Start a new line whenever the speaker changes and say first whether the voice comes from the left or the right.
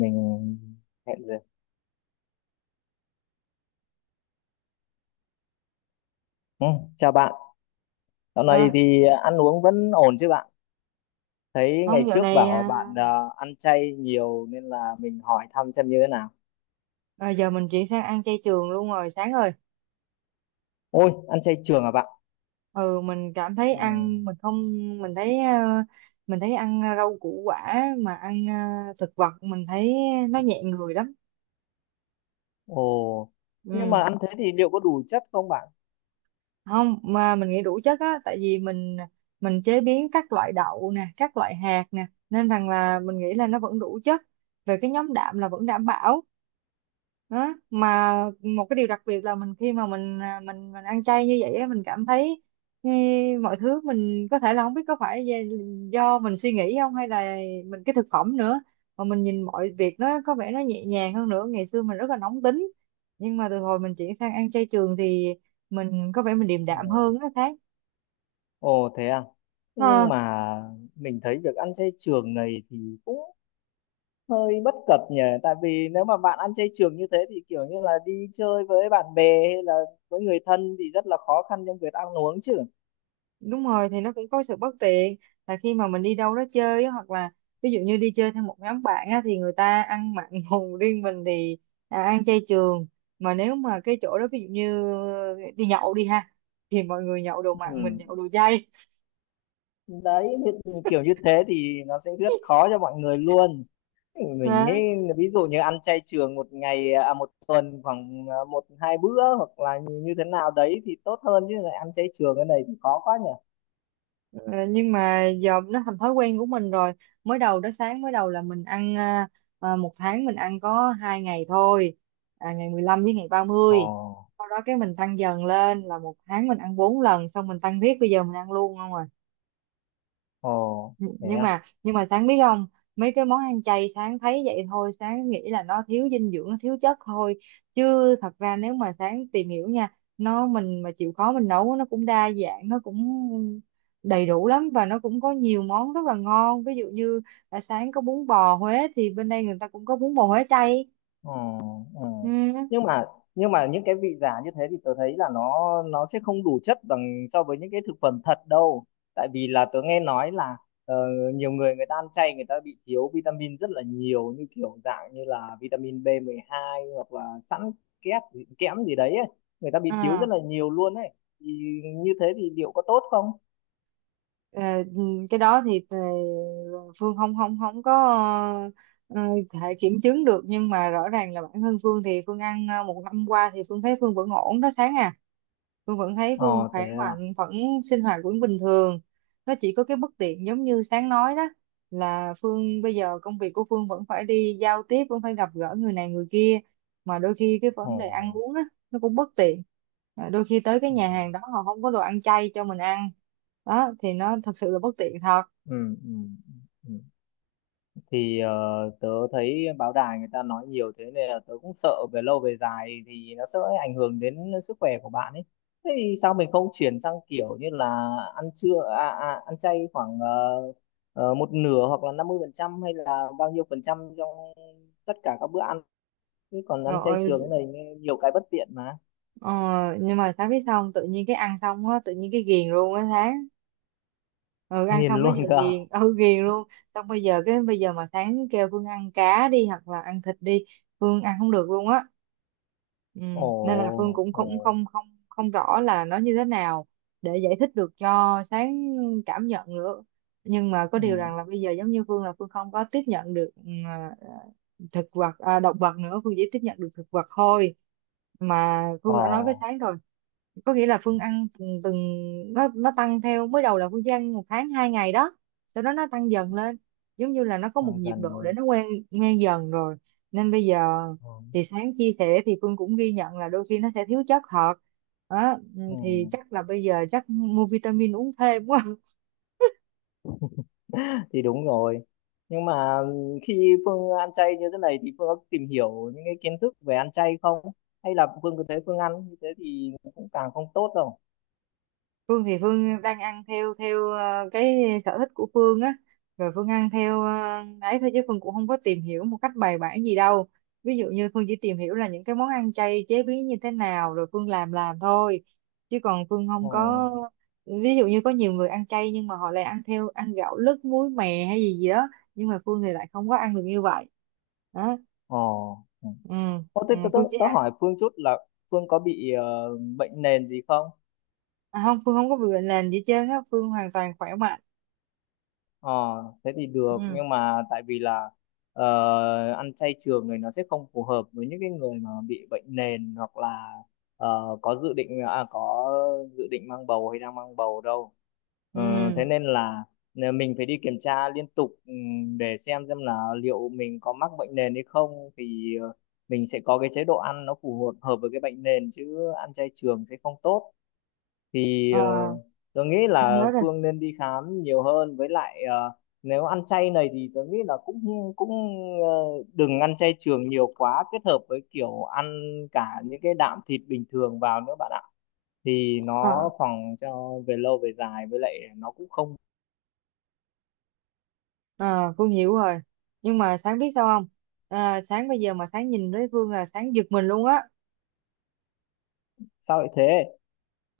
left: Mình hẹn giờ, ừ, chào bạn. Dạo này
right: Ờ,
left: thì ăn uống vẫn ổn chứ bạn? Thấy
right: không,
left: ngày
right: dạo
left: trước
right: này
left: bảo bạn ăn chay nhiều nên là mình hỏi thăm xem như thế nào.
right: giờ mình chuyển sang ăn chay trường luôn rồi sáng rồi.
left: Ôi, ăn chay trường à bạn?
right: Ừ mình cảm thấy
left: Ừ.
right: ăn mình không, mình thấy mình thấy ăn rau củ quả, mà ăn thực vật mình thấy nó nhẹ người lắm.
left: Ồ. Nhưng mà
right: ừ
left: ăn thế thì liệu có đủ chất không bạn?
right: Không, mà mình nghĩ đủ chất á, tại vì mình chế biến các loại đậu nè, các loại hạt nè, nên rằng là mình nghĩ là nó vẫn đủ chất về cái nhóm đạm, là vẫn đảm bảo đó mà. Một cái điều đặc biệt là mình, khi mà mình mình ăn chay như vậy á, mình cảm thấy ừ, mọi thứ mình có thể là không biết có phải do mình suy nghĩ không, hay là mình cái thực phẩm nữa, mà mình nhìn mọi việc nó có vẻ nó nhẹ nhàng hơn. Nữa ngày xưa mình rất là nóng tính, nhưng mà từ hồi mình chuyển sang ăn chay trường thì mình có vẻ mình điềm
left: Ừ.
right: đạm hơn á Thái.
left: Ồ, thế à? Nhưng
right: Ờ,
left: mà mình thấy việc ăn chay trường này thì cũng hơi bất cập nhỉ, tại vì nếu mà bạn ăn chay trường như thế thì kiểu như là đi chơi với bạn bè hay là với người thân thì rất là khó khăn trong việc ăn uống chứ.
right: Đúng rồi, thì nó cũng có sự bất tiện là khi mà mình đi đâu đó chơi á, hoặc là ví dụ như đi chơi theo một nhóm bạn á, thì người ta ăn mặn hùng, riêng mình thì ăn chay trường, mà nếu mà cái chỗ đó ví dụ như đi nhậu đi ha, thì mọi người nhậu đồ mặn, mình nhậu
left: Ừ.
right: đồ chay.
left: Đấy thì kiểu như thế thì nó sẽ rất khó cho mọi người luôn, mình nghĩ ví dụ như ăn chay trường một ngày, à một tuần, khoảng à, một hai bữa hoặc là như như thế nào đấy thì tốt hơn, chứ lại ăn chay trường cái này thì khó quá nhỉ.
right: Ờ, nhưng mà giờ nó thành thói quen của mình rồi. Mới đầu đó sáng, mới đầu là mình ăn một tháng mình ăn có hai ngày thôi, ngày 15 với ngày
left: Ồ,
right: 30. Sau đó cái mình tăng dần lên là một tháng mình ăn bốn lần, xong mình tăng tiếp, bây giờ mình ăn luôn không à?
left: ồ, thế
right: nhưng
left: à?
right: mà nhưng mà sáng biết không, mấy cái món ăn chay sáng thấy vậy thôi, sáng nghĩ là nó thiếu dinh dưỡng nó thiếu chất thôi, chứ thật ra nếu mà sáng tìm hiểu nha, nó mình mà chịu khó mình nấu, nó cũng đa dạng, nó cũng đầy đủ lắm, và nó cũng có nhiều món rất là ngon. Ví dụ như sáng có bún bò Huế thì bên đây người ta cũng có bún bò Huế chay.
left: Ừ, ừ.
right: Ừ.
left: nhưng mà nhưng mà những cái vị giả như thế thì tớ thấy là nó sẽ không đủ chất bằng so với những cái thực phẩm thật đâu. Tại vì là tớ nghe nói là ờ, nhiều người, người ta ăn chay người ta bị thiếu vitamin rất là nhiều, như kiểu dạng như là vitamin B2 hoặc là sẵn kẽm gì đấy ấy. Người ta bị thiếu rất
right: À.
left: là nhiều luôn ấy, thì như thế thì liệu có tốt không?
right: Ờ, ừ, cái đó thì Phương không không không có ờ, thể kiểm chứng được, nhưng mà rõ ràng là bản thân Phương thì Phương ăn một năm qua thì Phương thấy Phương vẫn ổn đó sáng à. Hương vẫn thấy
left: Ờ,
right: Hương
left: thế
right: khỏe
left: à?
right: mạnh, vẫn sinh hoạt vẫn bình thường. Nó chỉ có cái bất tiện giống như sáng nói đó, là Phương bây giờ công việc của Phương vẫn phải đi giao tiếp, vẫn phải gặp gỡ người này người kia, mà đôi khi cái
left: Ồ,
right: vấn đề ăn uống á, nó cũng bất tiện. Đôi khi tới cái
left: ừ,
right: nhà hàng đó họ không có đồ ăn chay cho mình ăn, đó thì nó thật sự là bất tiện thật.
left: ừ, ừ, ừ. Thì tớ thấy báo đài người ta nói nhiều thế nên là tớ cũng sợ về lâu về dài thì nó sẽ ảnh hưởng đến sức khỏe của bạn ấy. Thế thì sao mình không chuyển sang kiểu như là ăn trưa, ăn chay khoảng một nửa hoặc là 50% hay là bao nhiêu phần trăm trong tất cả các bữa ăn, chứ còn ăn chay
right: Rồi.
left: trường cái này nghe nhiều cái bất tiện mà.
right: ờ, nhưng mà sáng biết, xong tự nhiên cái ăn xong á, tự nhiên cái ghiền luôn á sáng. Ừ, ăn
left: Nghiền
right: xong cái
left: luôn
right: giờ
left: cơ.
right: ghiền, ừ, ghiền luôn. Xong bây giờ, cái bây giờ mà sáng kêu Phương ăn cá đi hoặc là ăn thịt đi, Phương ăn không được luôn á. Ừ.
left: Ồ,
right: Nên là Phương cũng
left: ồ,
right: cũng không không không rõ là nó như thế nào để giải thích được cho sáng cảm nhận nữa. Nhưng mà có
left: ừ.
right: điều rằng là bây giờ giống như Phương là Phương không có tiếp nhận được thực vật động vật nữa, Phương chỉ tiếp nhận được thực vật thôi, mà
left: Ồ,
right: Phương đã nói với sáng rồi. Có nghĩa là Phương ăn từng, từng, nó tăng theo. Mới đầu là Phương chỉ ăn một tháng hai ngày đó, sau đó nó tăng dần lên, giống như là nó có một
left: tăng
right: nhịp
left: dần
right: độ để
left: lên.
right: nó quen, quen dần rồi nên bây giờ.
left: Ồ,
right: Thì sáng chia sẻ thì Phương cũng ghi nhận là đôi khi nó sẽ thiếu chất thật đó. Ừ,
left: ừ.
right: thì chắc là bây giờ chắc mua vitamin uống thêm quá.
left: Thì đúng rồi, nhưng mà khi Phương ăn chay như thế này thì Phương có tìm hiểu những cái kiến thức về ăn chay không, hay là Phương cứ thế Phương ăn như thế thì cũng càng không tốt đâu?
right: Phương thì Phương đang ăn theo theo cái sở thích của Phương á, rồi Phương ăn theo ấy thôi, chứ Phương cũng không có tìm hiểu một cách bài bản gì đâu. Ví dụ như Phương chỉ tìm hiểu là những cái món ăn chay chế biến như thế nào rồi Phương làm thôi, chứ còn Phương không
left: Ồ,
right: có. Ví dụ như có nhiều người ăn chay nhưng mà họ lại ăn theo, ăn gạo lứt muối mè hay gì gì đó, nhưng mà Phương thì lại không có ăn được như vậy đó.
left: ồ, ừ.
right: Ừ,
left: Ô, thế
right: ừ,
left: tớ, tớ,
right: Phương chỉ
left: tớ
right: ăn
left: hỏi Phương chút là Phương có bị bệnh nền gì không?
right: không, Phương không có bị bệnh nền gì hết trơn á, Phương hoàn toàn khỏe mạnh.
left: ờ Thế thì được,
right: Ừ,
left: nhưng mà tại vì là ăn chay trường này nó sẽ không phù hợp với những cái người mà bị bệnh nền, hoặc là có dự định mang bầu hay đang mang bầu đâu. Ờ, thế
right: ừ.
left: nên là mình phải đi kiểm tra liên tục để xem là liệu mình có mắc bệnh nền hay không, thì mình sẽ có cái chế độ ăn nó phù hợp hợp với cái bệnh nền, chứ ăn chay trường sẽ không tốt. Thì
right: Ờ.
left: tôi nghĩ
right: Con
left: là
right: nhớ rồi.
left: Phương nên đi khám nhiều hơn, với lại nếu ăn chay này thì tôi nghĩ là cũng cũng ờ, đừng ăn chay trường nhiều quá, kết hợp với kiểu ăn cả những cái đạm thịt bình thường vào nữa bạn ạ, thì
right: ờ
left: nó phòng cho về lâu về dài, với lại nó cũng không.
right: ờ, con hiểu rồi. Nhưng mà sáng biết sao không, sáng bây giờ mà sáng nhìn thấy Phương là sáng giật mình luôn á.
left: Sao lại thế?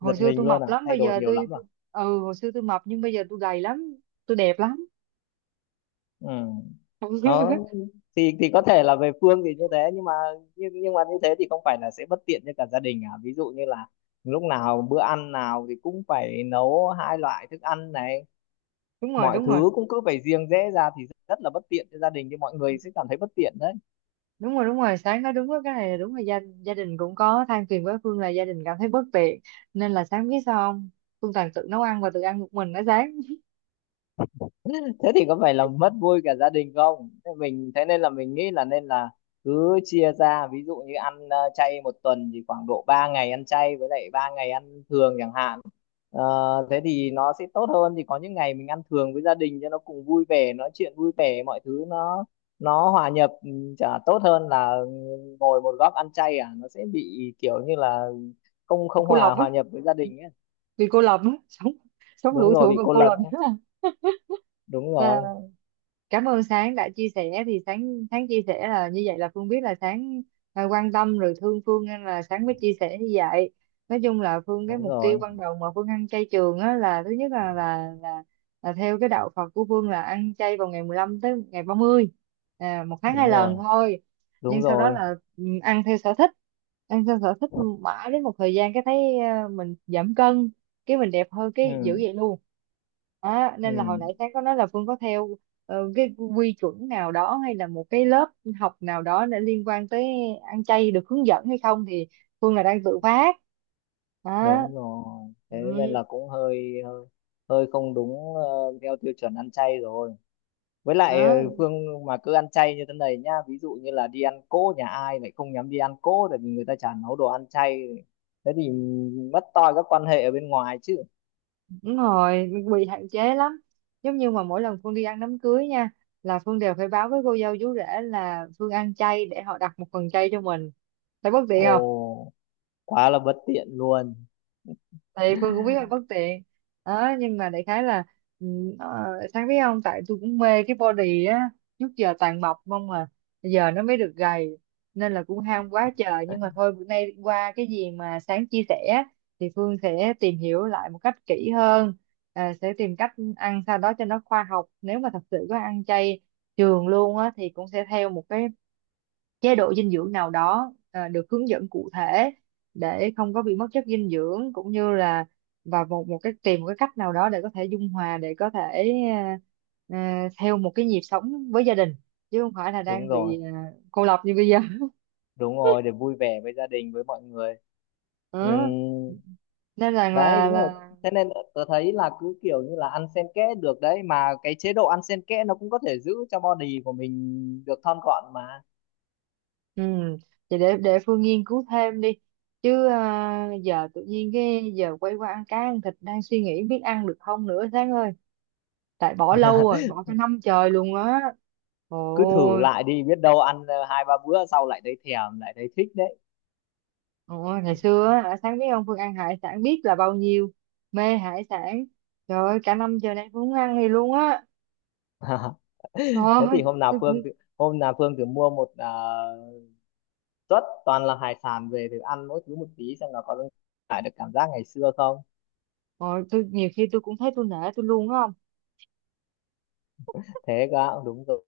left: Giật
right: xưa
left: mình
right: tôi
left: luôn
right: mập
left: à?
right: lắm,
left: Thay
right: bây
left: đổi
right: giờ
left: nhiều
right: tôi,
left: lắm à?
right: tôi Ừ, hồi xưa tôi mập, nhưng bây giờ tôi gầy lắm, tôi đẹp lắm.
left: Ừ. Đó, thì có thể là về Phương thì như thế, nhưng mà như thế thì không phải là sẽ bất tiện cho cả gia đình à? Ví dụ như là lúc nào, bữa ăn nào thì cũng phải nấu hai loại thức ăn này,
right: Đúng rồi,
left: mọi
right: đúng rồi.
left: thứ cũng cứ phải riêng rẽ ra thì rất là bất tiện cho gia đình, thì mọi người sẽ cảm thấy bất tiện đấy.
right: Đúng rồi, đúng rồi, sáng nói đúng đó, cái này là đúng, là gia đình cũng có than phiền với Phương là gia đình cảm thấy bất tiện, nên là sáng biết sao không, Phương toàn tự nấu ăn và tự ăn một mình ở sáng.
left: Thế thì có phải là mất vui cả gia đình không? Thế mình, thế nên là mình nghĩ là nên là cứ chia ra, ví dụ như ăn chay một tuần thì khoảng độ 3 ngày ăn chay, với lại 3 ngày ăn thường chẳng hạn. Ờ, thế thì nó sẽ tốt hơn, thì có những ngày mình ăn thường với gia đình cho nó cùng vui vẻ, nói chuyện vui vẻ, mọi thứ nó hòa nhập chả tốt hơn là ngồi một góc ăn chay à, nó sẽ bị kiểu như là không không
right: Cô lập
left: hòa
right: á,
left: hòa nhập với gia đình ấy.
right: vì cô lập á. Sống, sống
left: Đúng
right: lủi
left: rồi,
right: thủi
left: bị
right: và
left: cô
right: cô
left: lập
right: lập
left: ấy. Đúng rồi,
right: á. Cảm ơn Sáng đã chia sẻ, thì Sáng Sáng chia sẻ là như vậy, là Phương biết là Sáng quan tâm rồi thương Phương nên là Sáng mới chia sẻ như vậy. Nói chung là Phương, cái
left: đúng
right: mục tiêu
left: rồi.
right: ban đầu mà Phương ăn chay trường á, là thứ nhất là theo cái đạo Phật của Phương là ăn chay vào ngày 15 tới ngày 30, một tháng hai
left: Đúng rồi,
right: lần thôi. Nhưng
left: đúng
right: sau đó
left: rồi.
right: là ăn theo sở thích, ăn theo sở thích mãi đến một thời gian cái thấy mình giảm cân, cái mình đẹp hơn, cái giữ
left: Ừ,
right: vậy luôn. Đó,
left: ừ,
right: nên là hồi nãy sáng có nói là Phương có theo cái quy chuẩn nào đó, hay là một cái lớp học nào đó để liên quan tới ăn chay, được hướng dẫn hay không, thì Phương là đang tự phát đó.
left: đúng rồi. Thế nên
right: Ừ,
left: là cũng hơi hơi hơi không đúng, theo tiêu chuẩn ăn chay rồi, với lại
right: đó.
left: Phương mà cứ ăn chay như thế này nhá, ví dụ như là đi ăn cỗ nhà ai lại không nhắm đi ăn cỗ, tại vì người ta chả nấu đồ ăn chay, thế thì mất toi các quan hệ ở bên ngoài chứ.
right: Đúng rồi, bị hạn chế lắm. Giống như mà mỗi lần Phương đi ăn đám cưới nha, là Phương đều phải báo với cô dâu chú rể là Phương ăn chay để họ đặt một phần chay cho mình. Thấy bất tiện,
left: Ồ, quá là bất tiện luôn.
right: thì Phương cũng biết là bất tiện đó. Nhưng mà đại khái là ừ, ờ, sáng biết không, tại tôi cũng mê cái body á, trước giờ toàn mập không mà, giờ nó mới được gầy, nên là cũng ham quá trời. Nhưng mà thôi, bữa nay qua cái gì mà sáng chia sẻ thì Phương sẽ tìm hiểu lại một cách kỹ hơn, sẽ tìm cách ăn sao đó cho nó khoa học. Nếu mà thật sự có ăn chay trường luôn á, thì cũng sẽ theo một cái chế độ dinh dưỡng nào đó được hướng dẫn cụ thể để không có bị mất chất dinh dưỡng, cũng như là và một một cái tìm một cái cách nào đó để có thể dung hòa, để có thể theo một cái nhịp sống với gia đình, chứ không phải là
left: Đúng
right: đang
left: rồi,
right: bị cô lập như bây giờ.
left: đúng rồi, để vui vẻ với gia đình, với mọi người. Ừ,
right: Ừ. Nên rằng
left: đấy đúng rồi.
right: là
left: Thế nên tớ thấy là cứ kiểu như là ăn xen kẽ được đấy, mà cái chế độ ăn xen kẽ nó cũng có thể giữ cho body của mình được thon gọn mà.
right: ừ. Vậy để Phương nghiên cứu thêm đi chứ, giờ tự nhiên cái giờ quay qua ăn cá ăn thịt, đang suy nghĩ biết ăn được không nữa Sáng ơi. Tại bỏ lâu rồi, bỏ cả năm trời luôn á,
left: Cứ thử
right: ôi.
left: lại đi, biết đâu ăn hai ba bữa sau lại thấy thèm, lại thấy thích đấy.
right: Ôi, ngày xưa á hả, sáng biết ông, Phương ăn hải sản biết là bao nhiêu, mê hải sản. Trời ơi, cả năm trời nay Phương không ăn gì luôn á.
left: Thế
right: Thôi,
left: thì
right: tôi cũng.
left: Hôm nào Phương thử mua một suất toàn là hải sản về thử ăn mỗi thứ một tí, xem là có lại được cảm giác ngày xưa không.
right: Rồi, tôi nhiều khi tôi cũng thấy tôi nể tôi luôn á, không.
left: Thế cơ ạ? Đúng rồi,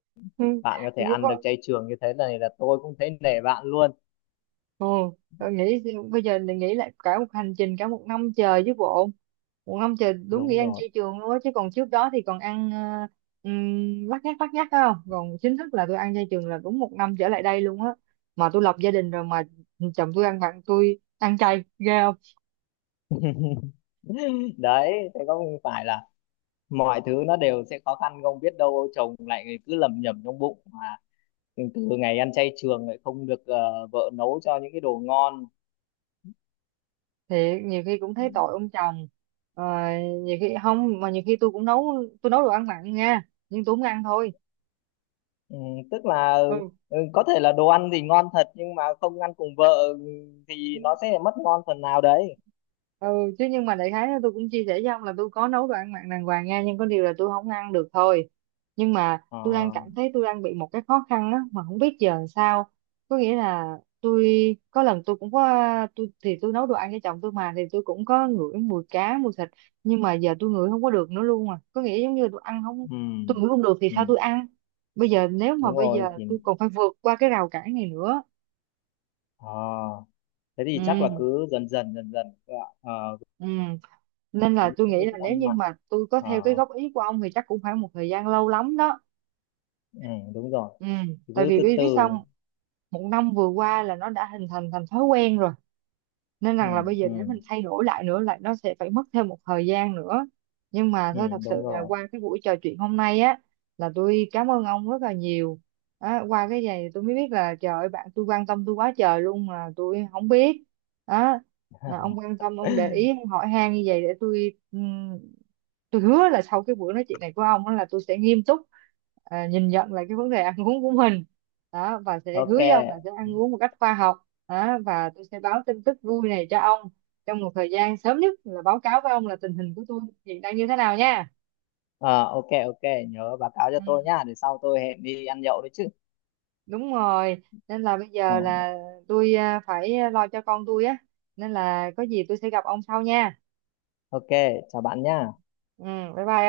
left: bạn có thể ăn được chay trường như thế này là tôi cũng thấy nể bạn luôn.
right: Ồ, tôi nghĩ, bây giờ mình nghĩ lại cả một hành trình, cả một năm trời chứ bộ. Một năm trời đúng nghĩa
left: Đúng
right: ăn
left: rồi
right: chay trường luôn á, chứ còn trước đó thì còn ăn lắt nhắt, lắt nhắt đó. Không, còn chính thức là tôi ăn chay trường là đúng một năm trở lại đây luôn á, mà tôi lập gia đình rồi mà, chồng tôi ăn, bạn tôi ăn chay ghê không.
left: đấy, thế có phải là mọi thứ nó đều sẽ khó khăn không, biết đâu chồng lại cứ lẩm nhẩm trong bụng mà từ ngày ăn chay trường lại không được vợ nấu cho những cái đồ ngon.
right: Thì nhiều khi cũng thấy tội ông chồng. Ờ, Nhiều khi không, mà nhiều khi tôi cũng nấu, tôi nấu đồ ăn mặn nha, nhưng tôi không ăn thôi.
left: Ừ, tức là
right: Ừ,
left: có thể là đồ ăn thì ngon thật nhưng mà không ăn cùng vợ, ừ, thì nó sẽ mất ngon phần nào đấy.
right: ừ. Chứ nhưng mà đại khái là tôi cũng chia sẻ với ông là tôi có nấu đồ ăn mặn đàng hoàng nha, nhưng có điều là tôi không ăn được thôi. Nhưng mà
left: Ờ,
right: tôi đang cảm thấy tôi đang bị một cái khó khăn á mà không biết giờ làm sao. Có nghĩa là tôi có lần tôi cũng có, tôi thì tôi nấu đồ ăn cho chồng tôi mà, thì tôi cũng có ngửi mùi cá mùi thịt, nhưng mà giờ tôi ngửi không có được nữa luôn. À, có nghĩa giống như tôi ăn không,
left: ừ,
right: tôi ngửi không được thì
left: ừ,
right: sao tôi ăn. Bây giờ nếu mà
left: đúng
right: bây
left: rồi.
right: giờ
left: Thì
right: tôi còn phải vượt qua cái rào cản này nữa.
left: ờ, thế thì chắc là
right: Ừ,
left: cứ dần dần dần dần các bạn,
right: ừ. Nên
left: với
right: là tôi
left: những
right: nghĩ
left: cái
right: là
left: thức
right: nếu
left: ăn
right: như
left: mặn.
right: mà tôi có
left: Ờ,
right: theo cái góp ý của ông thì chắc cũng phải một thời gian lâu lắm đó.
left: ừ, đúng rồi,
right: Ừ, tại
left: cứ
right: vì
left: từ
right: biết biết sao
left: từ.
right: không? Một năm vừa qua là nó đã hình thành thành thói quen rồi, nên
left: Ừ,
right: rằng là bây giờ
left: ừ,
right: để mình thay đổi lại nữa lại, nó sẽ phải mất thêm một thời gian nữa. Nhưng mà
left: ừ,
right: thôi, thật sự
left: đúng
right: là
left: rồi.
right: qua cái buổi trò chuyện hôm nay á, là tôi cảm ơn ông rất là nhiều. Á, qua cái này tôi mới biết là trời ơi bạn tôi quan tâm tôi quá trời luôn mà tôi không biết đó. Mà ông quan tâm, ông để ý, ông hỏi han như vậy để tôi hứa là sau cái buổi nói chuyện này của ông á, là tôi sẽ nghiêm túc nhìn nhận lại cái vấn đề ăn uống của mình đó, và sẽ hứa
left: OK.
right: với ông là sẽ ăn uống một cách khoa học đó. Và tôi sẽ báo tin tức vui này cho ông trong một thời gian sớm nhất, là báo cáo với ông là tình hình của tôi hiện đang như thế nào nha.
left: Ờ, OK, OK, nhớ báo cáo cho tôi
right: Ừ,
left: nhá, để sau tôi hẹn đi ăn nhậu đấy chứ.
right: đúng rồi, nên là bây
left: Ừ.
right: giờ là tôi phải lo cho con tôi á, nên là có gì tôi sẽ gặp ông sau nha.
left: OK, chào bạn nhá.
right: Ừ, bye bye.